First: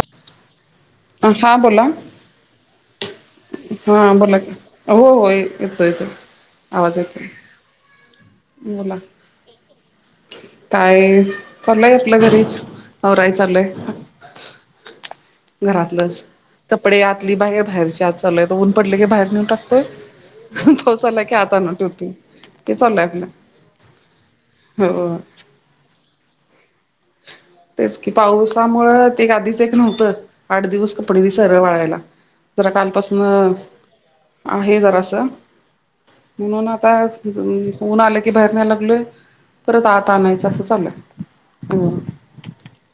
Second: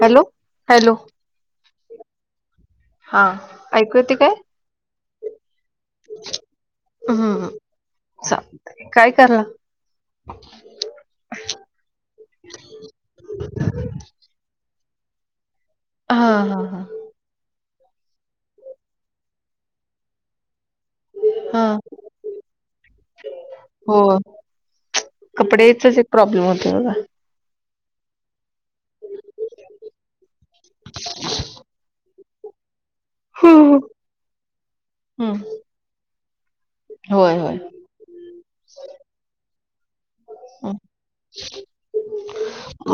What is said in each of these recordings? Hello hello हां बोला हा ऐकू हा येते काय बला हो हो येतो येतो आवाज येतो सग काय करलं काय चालंय आपलं घरीच नवराय चालंय हा घरातलंच हा हा कपडे आतली बाहेर बाहेरची आत चालय ऊन पडले की बाहेर नेऊ टाकतोय पावसाला क हा आताना टुती ते चाललंय आपलं हो कपडे इथं प्रॉब्लेम होते मला तेच की पावसामुं ते आधीच एक नव्हतं आठ दिवस कपडे वि सर वाळायला ज कालपास म हम्म आहे जरासं हम्म म्हणून आता होय होय ऊन आले की बाहेर न्याय लागलोय परत आत आणायचं असं चालूय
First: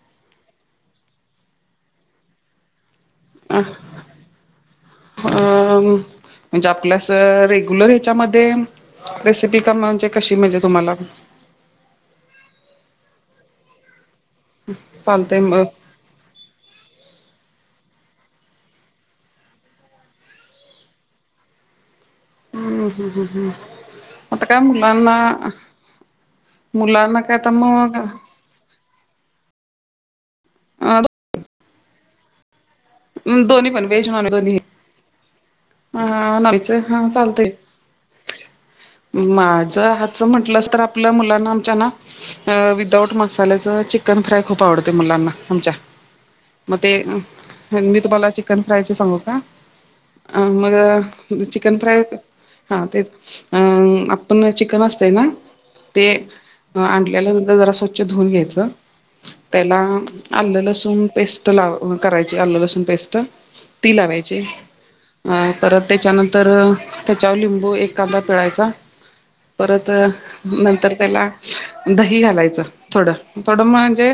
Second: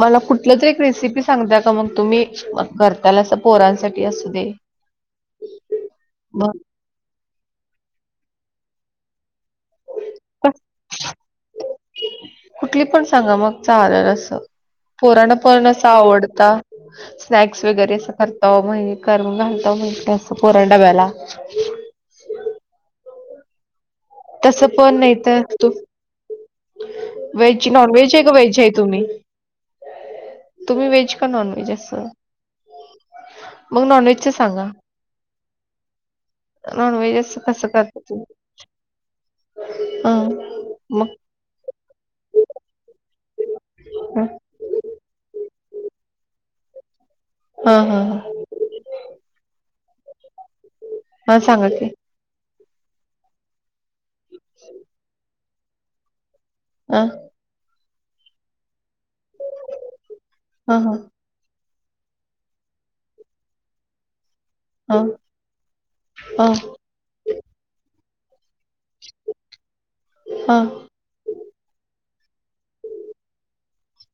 मला कुठल त एक रेसिपी सांगता का मग तुम्ही करताल अस पोरांसाठी असू दे ब आपल्यास रेग्युलर ह्याच्यामध्ये रेसिपी क म्ह म्हणज कशी म्हणजे तुम्हाला कुठली पण सांगा मग चालेल अस पोराण चालतय मग पण अस आवडता स्नॅक्स वगैरे असं करतो म्ह करम घालतो म्ह असं पोरण डब्याला हम्म हम् ह् हम् मत काय तसं पण मुलाना वेज नॉन वेज आहे एक वेज आहे तुम्ही तुम्ही व्हेज का नॉन व्हेज अस दोन्ही मग पण नॉन व्हेज व्हेज व्हेजच्या दोन्ही सांगा हा नलच हा नॉनव्हेज असं चालतय कसं करता तुम्ही माझं हा हाच म्हंटलंस तर आपल्या मग मुलांना आमच्या ना विदाउट मसाल्याच चिकन हा फ्राय ख खूप आवडते मुलांना आमच्या मग ते हा हा मी तुम्हाला चिकन फ्रायचे सांगू का अ हा मग सांगा चिकन की फ्राय हा ते अ आपण चिकन असतय ना ते हा आणल्याल्यानंतर जरा स्वच्छ धुून घ्यायचं त्याला आलं हा हा लसूण पेस्ट त लाव करायची आलू लसूण पेस्ट ती लावायची हा अ परत हा त्याच्यानंतर त्याच्यावर लिंबू एक कांदा पिळायचा परत हा नंतर त्याला दही घालायचं थोडं थोडं म्हणजे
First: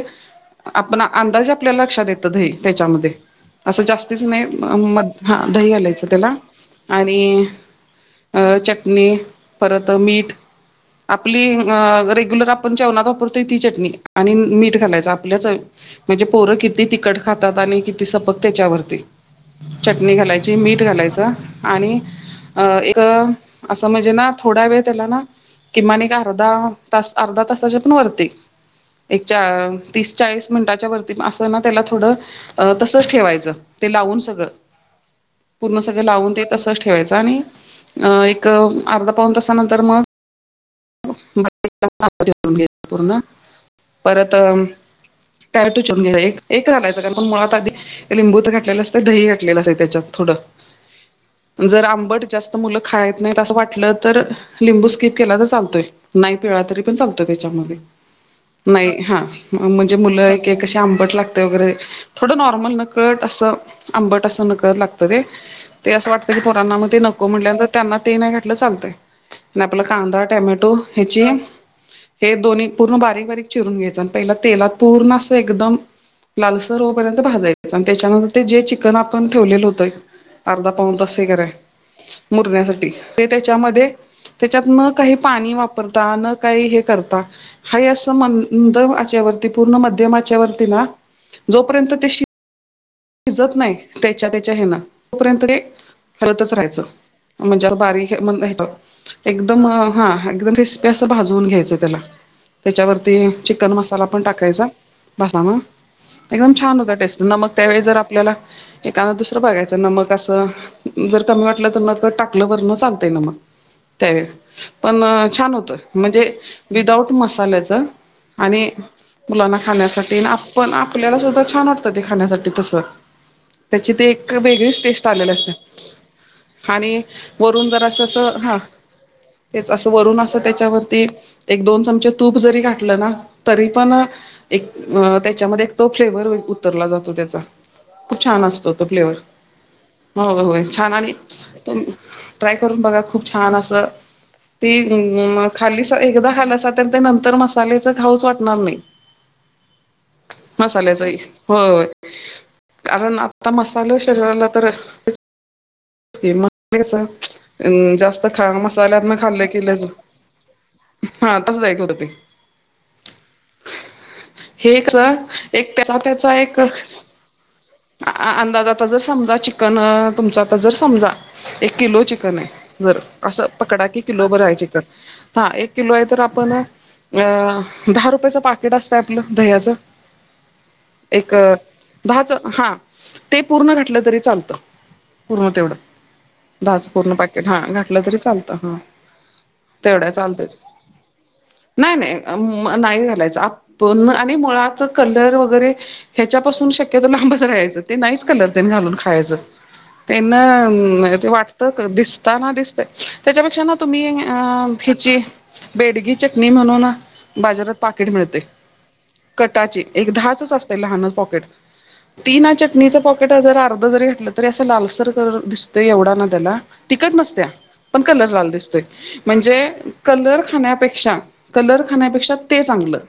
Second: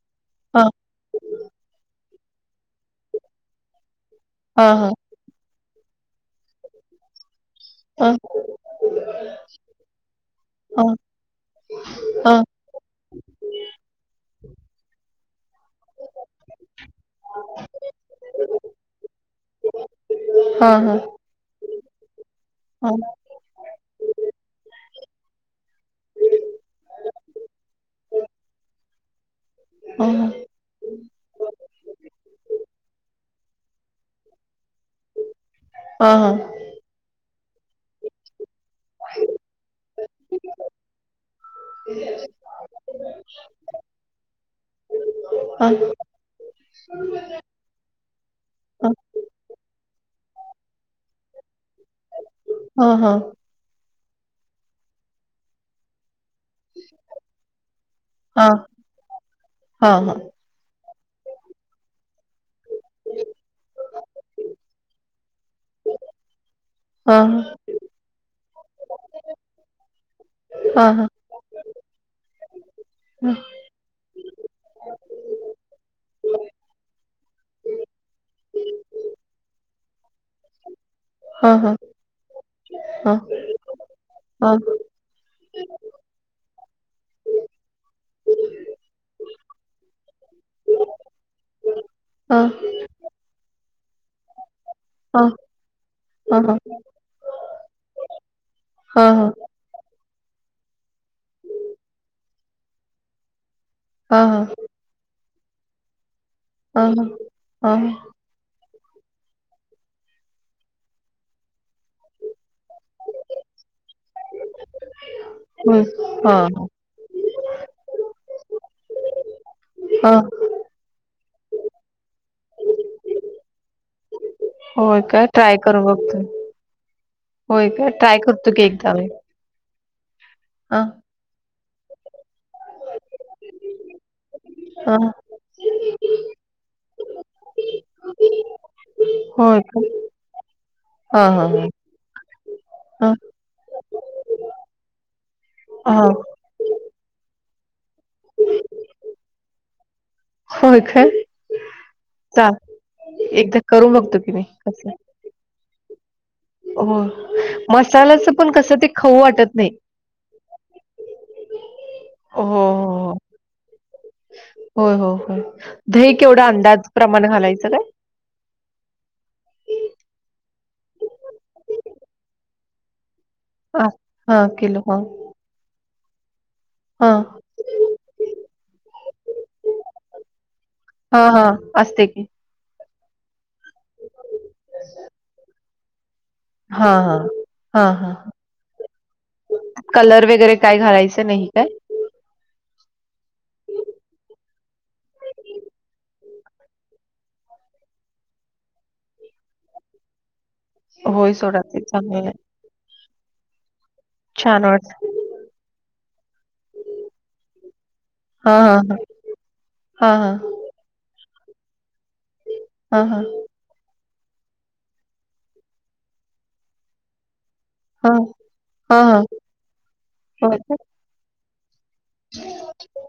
हा आपण अंदाज आपल्याला लक्षात येत त्याच्यामध्ये असं जास्तीच नाही म हा दही घालायचं त्याला आणि हा हा अ चटणी परत मीठ आपली रेग्युलर आपण जेवणात वापरतोय ती चटणी आणि मीठ घालायच आपल्याच म्हणजे पोर किती तखट खातात आणि किती सपक त्याच्यावरती चटणी घालायची हा हा हा मी एक अस म्हणजे ना थोडा वेळ त्याला ना किमान एक अर्धा तास अर्धा तासाच्या पण वरती एक हा तीस चाळीस मिनटाच्या वरतीत ना त्याला थोडं तसच ठेवायचं ते लावून सगळं पूर्ण हा सगळ हा लावून ते तसंच ठेवायचं आणि एक अर्धा पाऊन तसानंतर मग पूर्ण परत टयटू हा चंगेला एक एक घलायचं कारण पण मुळात आधी लिंबू तर घातलेलं असते दही घातलेलं असत त्याच्यात थोडं [unintelligible] [unintelligible] जर आंबट जास्त मुलं हा हा हा खायत नाहीत असं वाटलं तर लिंबू स्किप केला तर चालतोय नाही पिळा तरी पण चालतो त्याच्यामध्ये नाही हा हा म्हणजे मुलं हा कशी आंबट लागते वगैरे थोडं नॉर्मल नकळत असं आंबट असं नकळत लागत ते ते असं वाटतं की पोरांनामध्ये ते नको म्हटल्यानंत त्यांना ते नाही घातटलं चालतय आपला कांदा टमॅटो ण हे दोन् पूर्ण बारीक बारीक चिरून घ्यायच आणि पहिला तेलात पूर्ण अस एकदम लालसर होपर्यंत भाजायच आणि त्याच्यानंतर ते जे चिकन आपण ठेवलेलं होतं करदा पाव द हा हा हा हा हा हा हा हा हा हा हा त्या त्या काही पाणी वापरता न काही हे करता ह अस मंदच्यावरती पूर्ण मध्यमाच्या वती ना जोपर्यंत ते हा शिजत नाही त्याच्या त्याच्या हना तोपर्यंत ते हरवतच हा राहायचं म्हणजे बारीक एक एक हा हा एकदम किस्पी अस भाजून घ्यायचं त्याला त्याच्यावरती चिकन मस्त ण हा हा टाका भसा एकम छान अ, हो टेस्ट मग अ, त्यावे आपल्याला एखकादा दुसरं बघायचं नमक असं जर कमी वाटलं तर म टाकलं बरण सांगताय ना मग त्यावे पण छान होत होय. म्हणजे हां, विदाऊट मसाल्याच आणि मुलांना खाण्यासाठी हां. आणि आपण आपल्याला सुद्धा छान वाटतं ते खाण्यासाठी त त्याची ते एक वेगळीच होय टेस्ट का? आलेली असते ट्राय करून बघतो. आणि होय वरून जर का? असं ट्राय अस करतो हा की एकदा मी. तेच असं वरून असं हां, त्याच्यावरती. एक दोन चमचे तूप जरी घठलं ना तरी पण एक हां. त्या.. त्याच्यामध्ये तो फ्लेवर उतरला जातो त्याचा खूप छान असतो तो फ्लेवर.. हो का. हो होय छान नाही. हां, हां, त ट्राय करून बघा हां. खूप छान असं. ती खाली हां, हां. एकदा खालाातल ते नंतर मस्त मल्याच खाऊच वाटणार नाही होय मसाल्याच का? हो चाल कारण आता एकदा करून मसाला बघतो की मी शरीराला तर कसं म कस हो. जास्त मसाल्याचं खा पण कसं ते मसाल्यात खाऊ म वाटत खाल्लं नाही. केलंच. हा तसंयक होत ते हो, हो, हो. हे होय, कस हो, होय. एक त्याचा दही त्याचा केवढा एक अंदाज प्रमाण घालायचं काय? अंदाज आता जर समजा चिकन तुमचा आता जर समजा एक किलो चिकन आहे जर असं पकडा हां, कि किलो बरं हां. आहे चिकन. किलो हां, हा एक किलो आहे तर आपण हां. अ दहा रुपयाचं पाकिट असतं आपलं दह्याचं हां, एक हां. असते की. दहाच हा ते पूर्ण घातलं तरी चालतं. [inaudible] पूर्ण तेवढं दहाचं हां, पूर्ण हां. पकेट हा हां, घटलं तरी हां. चालतं हा. तेवढ्या कलर चालत वगैरे काय घालायचं काय? नाही नाही. नाही घालायचं आपण आणि मुळाच कलर वगैरे ह्याच्यापासून शक्यतो लांबच राहायचं ते नाहीच कलर ते घालून खायचं. त्यांना ते होय सोडा ते वाटत चांगलं आहे. दिसताना दिसत त्याच्यापेक्षा ना तुम्ही अ छान वाट हिची. बेडगी चटणी म्हणून बाजारात पाकिट मिळते. हा हा हा. कटाचे एक दहाच हा असते. ल त चट हा अर् दिसत एवढा ना त्याला तिकट नसत्या. पण हा कलर लाला दिसतोय हा हा म्हणजे कलर होय काय खाण्यापेक्षा कलर खाण्यापेक्षा ते चांगलं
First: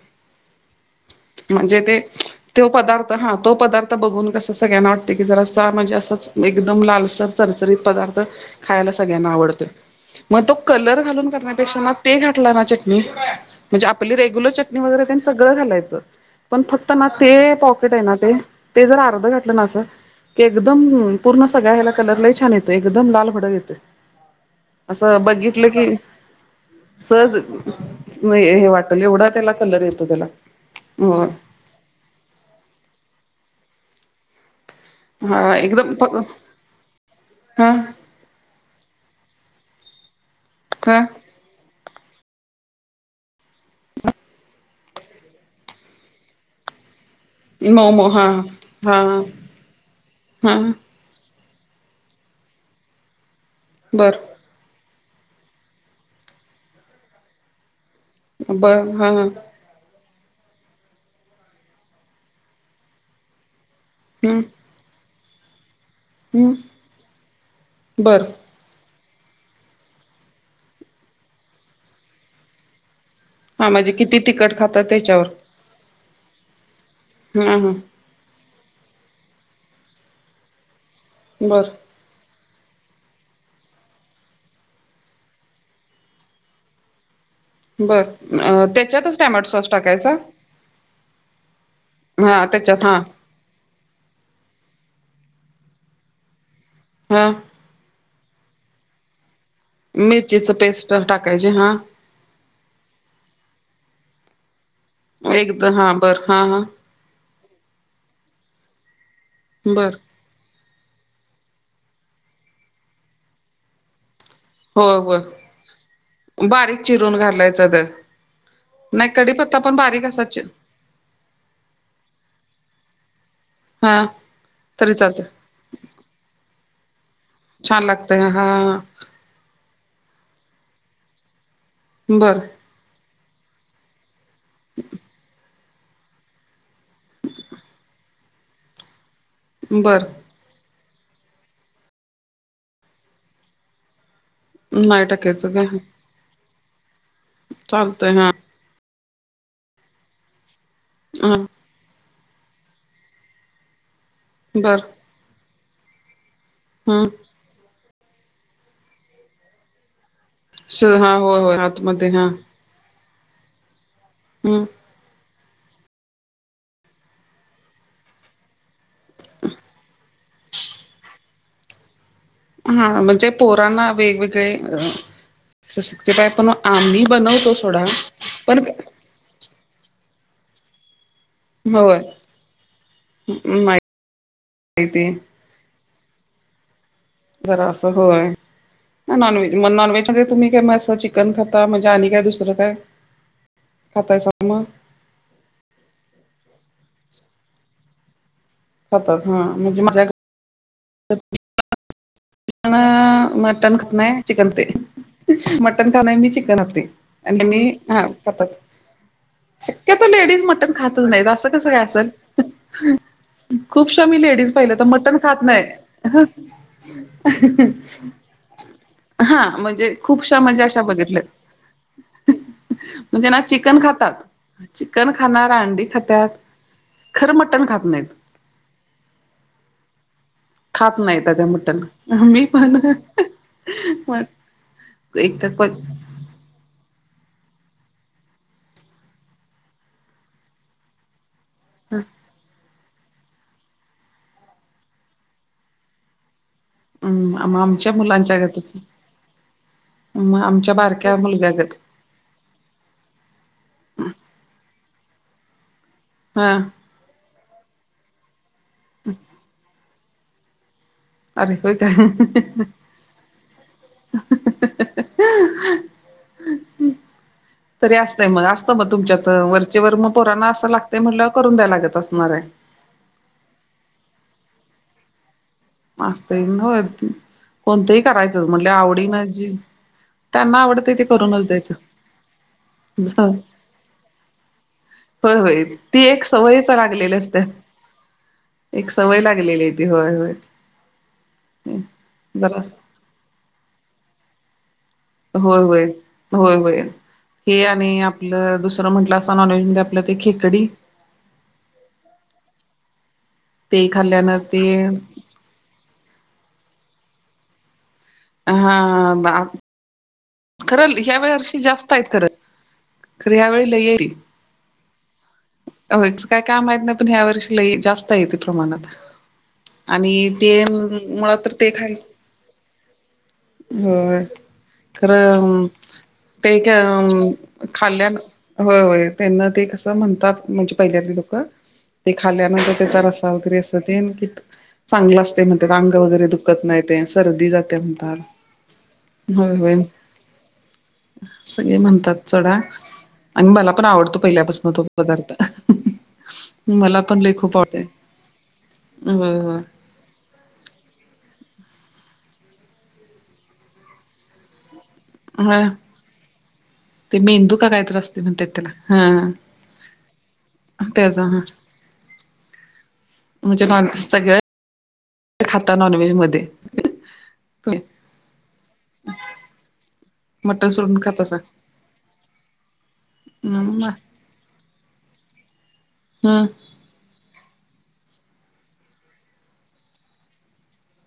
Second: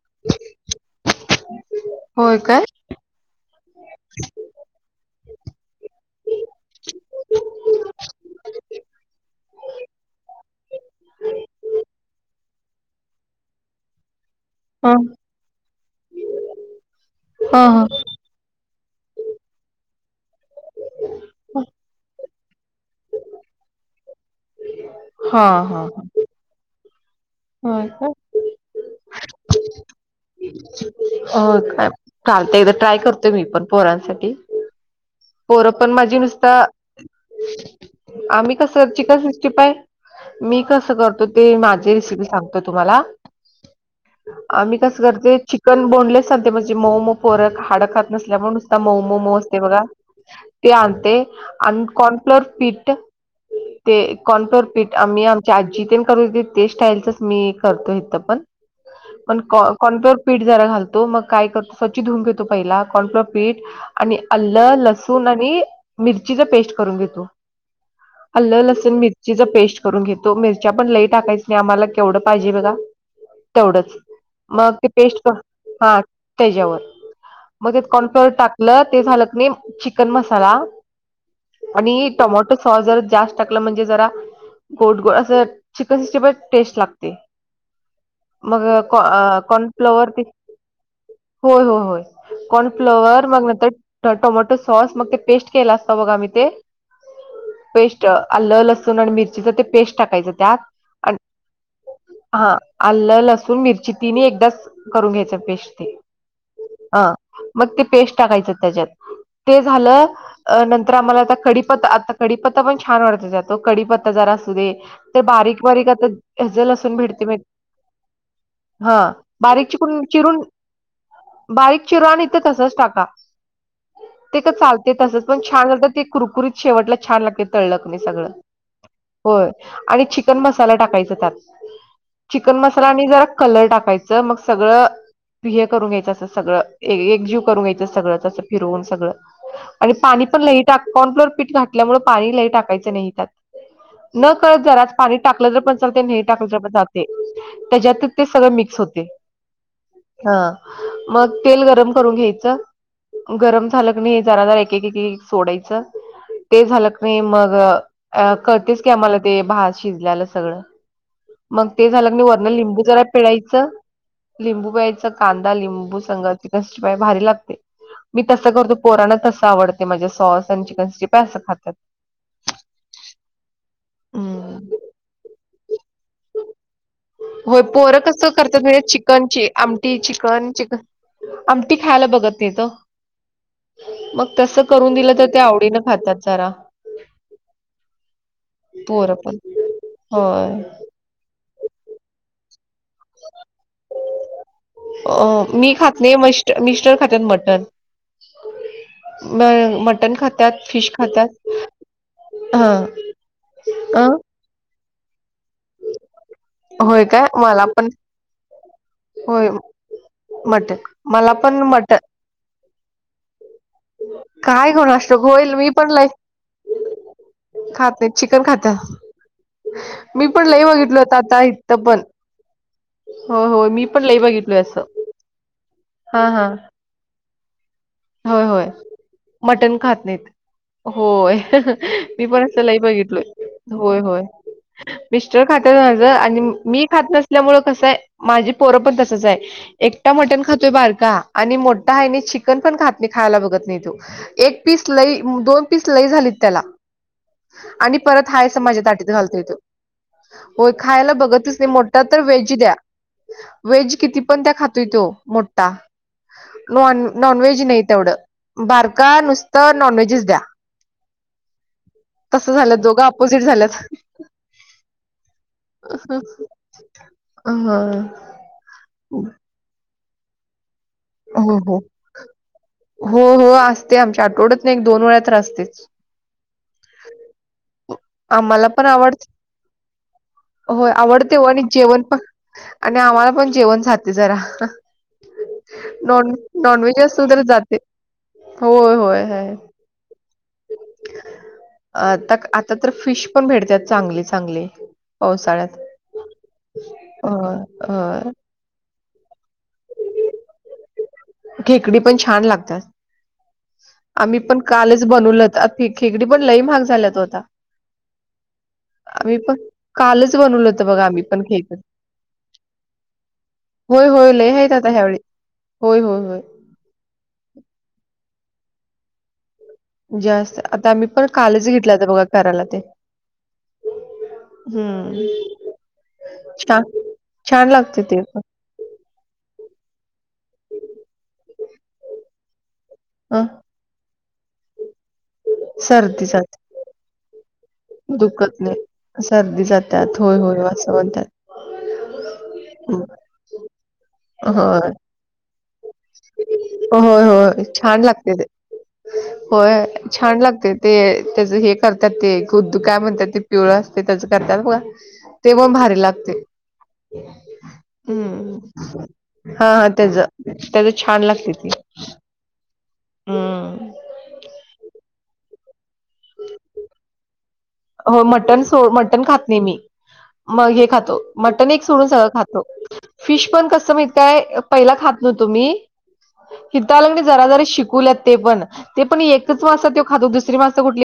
म्हणजे ते होय काय तो पदार्थ तर हा तो पदार्थ बघून कस सगळ्यांना वाटते की जरा म्हणजे असं. एकदम लालसर चरचरीत पदार्थ खायला सगळ्यांना आवडत. मग तो कलर घालून करण्यापेक्षा ना ते घाातला ना चटणी म्हणजे आपली रेग्युलर चट. हा वगैरे त्यांनी सगळं घालायचं पण फक्त ना ते हा पॉकेट आहे ना ते. ते जर अर्ध घटलं ना असं की एकदम पूर्ण सगळ्या ह्याला कलर. छान येते एकदम लाल फडक येते असं हा हा बघितलं हा की. सहज नाही हे वाटल एवढा. त्याला कलर येतो त्याला. होय. हो काय. चालत एकदा ट्राय करतोय मी पण पोरांसाठी हा पोरं पण एकदम माझी प नुसत. हा आम्ही कस चिकन सिकस्टी फय मी कसं का करतो. ते माझी रेसिपी सांगतो तुम्हाला ह आम्ही कसं करते चिकन बोनलेस सांते म्हणजे मोम. पोरक हाड मऊ मऊ खात हा नसल्यामुळे नुसता हा मऊ मम असते बघा हा ते आणते. आणि कॉर्नफ्लोर पिट ते बर कॉर्नफ्लोर पीट आम्ही आमच्या आजी ते करूेत ते स्टाईलचच मी करतो इथ पण बर हा हम्म पण कॉनप्लअर पीठ जरा घालतो मग काय करतो स्वचछ धऊक घेतो पहिला कॉनप्लोर पीठ. आणि अल्लं लसूण आणि मिरचीचा हम्म पेस्ट करून घेतो बर हल्ल लसण मिर चीच पेस्ट करून घेतो मिरच्या पण लई टाकायची नाही आम्हाला केवढं पाहिजे बघा. हा म्हणजे तेवढंच किती तिखट मग खातात ते त्याच्यावर पेस्ट हा त्याच्यावर हा हा मग ते काँर्नफ्लावर टाकलं ते झालं कनयं चिकन मसाला बरं. आणि टोमॅटो सॉस जरा, जास्त टाकलं म्हणजे जरा गोड गोड असं चिकन सिक्टीफाय ची टेस्ट लागते. बरं. मग कॉन -काँर्नफ्लावर ती होय हो होय, हा त्याच्यात हा काँर्नफ्लावर मग नंतर टोमॅटो सॉस मग ते पेस्ट केला असतं, बघा मी ते. हा. पेस्ट आलं लसूण आणि मिरचीच ते पेस्ट टाकायचं मिरचीच त्यात पेस्ट आणि टाकायची हा. हा, आलं, लसूण, मिरची तिन एकदाच करून घ्यायचं एकदा पेस्ट हा ते बर हा हा. मग ते पेस्ट टाकायच त्याच्यात ते बर झालं नंतर आम्हाला, आता कडीपत्ता आता कडीपत्ता पण छान वाटतो त्यात कडीपत्ता जरा असू दे हो हो ते बारीक बारीक आता हेच बारीक लसूण भेट चिरून [unintelligible] घालायचं त्या हा नाही कडीपत्ता पण बारीकची बारीक असा चि चि-चिरून बारीक चिरा आणि ते तसचं टाका, हा ते का चालते तरी तसचं चालतंय पण छान होतात, ते कुरकुरीत शेवटला छान लागतय तळल छान कणी लागतय सगळ. हा होय, आणि चिकन मसाला टाकायचा त्यात. बर चिकन मसाला आणि जरा कलर टाकायचं मग सगळं हे करून घ्यायचं, असं सगळं एकजीव करून घ्यायचं सगळंं फिरवून सगळं आणि बर पाणी ण लय टा- कॉर्नफ्लावर पीठ घातल्यामुळे पाणी लय टाकायच नाही त्यात. न कळत जरा नाही पाणी टाकायचं टकलं तर, पण काय चालतय नाही टाकलं तर पण चालतयं. ते त्याच्यात चालतय ते हा सगळं मिक्स होतय. हा, मग हा तेल गरम करून घ्यायचं. गरम झालं कनय जरा जरा, एक बर एक सोडायचं ते झालं हम्म कनाय मग अ कळतयच की आम्हाला, ते भात शिजल्याला सगळं. श हा होय हो. मग ते झालं क नाही, वरण लिंबू जरा पिळायचं हम्म लिंबू पिळायचं कांदा, लिंबू संग चिकन सिक्स्टी फाय भारी लागतय. मी तसं करतो पोराना तसं आवडतय, म्हणजे सॉस आणि चिकन सिक्स्टी फाय असं खातात. हा म्हणजे पोरांना वेगवेगळे अ तेे काय पण आम्ही बनवतो, सोडा पण चिकन ची आमटी चिकन चिकन आमटी होय खायला बघत नाहीत, ओ मग तस करून माहिती दिलं तर ते आवडी खातात. खातात जरा. जरा असं होय, पोरं पण नॉनव्हेज मग नॉनव्हेज मध्ये तुम्ही होय काय अस चिकण चिकन खाता म्हणजे, आणि काय दुसरं काय खातायसा मग? अ मी खात नाही, मिस्टर खातात मटन. खातात हा मग म्हणजे माझ्या मटण खातात, फिश खातात. मटन-मटन खात नाही, चिकन ते. मटन खाण मी चिकन असतयं, होय काय आणि हेनी मला पण हा चपाती. होय शक्यतो लेडीज मटण मटन खातच नाही, मला असं पण कसं काय मटन असेल? खूपशा मी लेडीज काय पाहिले, तर कोणाष्ट मटण खात होईल मी पण लई नाही. खात नाही चिकन खाता [unintelligible] हा, म्हणजे मी खूपशा पण म्हणजे लई अशा बघितल होत बघितल्यात. आता इथं पण म्हणजे ना होय होय चिकन मी पण खातात, लई बघितलोय असं चिकन खाणार अंडी हा खातात. हा खरं मटण खात नाहीत. होय होय, मटण खात नाहीत खात नाहीत होय. त्या मटण मी पण अस लय बघितलो होय होय, मिस्टर एक खातात मग अग आणि मी खात नसल्यामुळे कसं आहे माझी पोरं पण तसच हाय. एकटा मटन खातोय बारका आणि मोठा हाय नइ चिकन पण खात नाही खायला बघत नाही तो एक पीस लई दोन पीस लई झालीत त्याला. आमच्या आणि परत मुलांच्या हायस गतच माझ्या ताटात घालतोय तो. मग हो आमच्या खायला बारक्या मुलग्या बघतच नाही गत मो तर व्हेज द्या, व्हेज किती पण द्या खातोय तो मोठा. हा नॉन नॉनव्हेज नाही तेवढं, बारका नुसतं नॉनव्हेजच द्या. अरे होय तस झाल्यात दोघं ऑपोजिट झाल्यात. का अह, हा. तरी असतंय मग असतं मग तुमच्यात वरचे वर मग पोराना असं लागतय म्हटल्या वर करून द्याय हो लागत असणार आहे. हो हो असतय आमच्या आठवड्यात एक दोन वेळा तर असतयच. असतय होय, कोणतही करायचच आम्हाला म्हणटले पण आवडीन आवडत जी त्यांना होय आवडतंय ते आवडतय करूनच ओ द्यायचं. जेवण पण, आणि आम्हाला पण जेवण जातय जरा. होय होय ती एक नॉन सवयच नॉनव्हेज लागलेली असतय असत्या तर जातय, हो एक सवय होय हाय. लागलेली आहे ती व्हय व्हय. आता जरा आता तर फिश पण भेटतात चांगली चांगली. होय पावसाळ्यात होय, होय होय, होय हे आणि होय आपलं दुस र म्हटलं अस नॉनव्हेज मध्ये आपल्या ते खेकडी. खेकडी पण छान लागतात, ते खाल्ल्यानं आम्ही पण ते कालच बनवल होत. खेकडी पण लई महाग झाल्यात ओ आता, आम्ही हा पण कालच बनवल होत खरं बघा ह्या आम्ही पण वेळी खेकडी. जास्त आहेत खरं खरं यावेेळी लययती. हायत आता ह्या वेळी. होयच का काय माहित नाय पण ह्या वर्षी लय जास्त आहेत प्रमाणात. आणि ते जास्त आता आम्ही पण मला तर कालच ते घेतलं खाई होतं बघा करायला ते होय, खर, हम्म ते का छान अम, छान लागते खाल्ल्यान. ते होय होय त्यांना ते कस म्हणतात म्हणजे पहिल्यातली लोक, ते खा खाल्यानंतर त्याचा रस्सा पण वगैरे अस तेन, चांगला असतय म्हणतात अंग सर्दी वगैरे जाते दुखत नाही तेन. सर्दी जातया. तात, दुखत नाही होय सर्दी होय, जातात होय होय असं म्हणतात. सगळे म्हणतात सोडा. आणि मला पण आवडतो पहिल्यापासन तो होय पदार्थ. मला पण होय लई खूप होय आवडते छान लागतय ते, होय. छान लागते ते त्याचं हे करतात ते गुदू काय म्हणतात ते पिवळ असतय त्याचं करतात बघा. ते होय पण भारी लागतय. ते मेंदू का कायतर असते म्हणतात हम्म, त्याला हा हा त्याज त्याज छान त्याचा हा लागतय ते. [inaudible] म्हणजे नॉनव्हेज सगळ खाता नॉनव्हेज मध्ये. तुम्ही हो मटन सो मटण खात नाही मी, म मटण हे सोडून खातो खातासा म टन एक सोडून सगळं खातो, फिश पण कसं हम्म माहितीय पहिला खात नव्हतो मी. [unintelligible] हित आलकनी जरा जरा शिकुवल्यात ते पण, ते पण एकच मास तो खातो दुसरी मास कुठली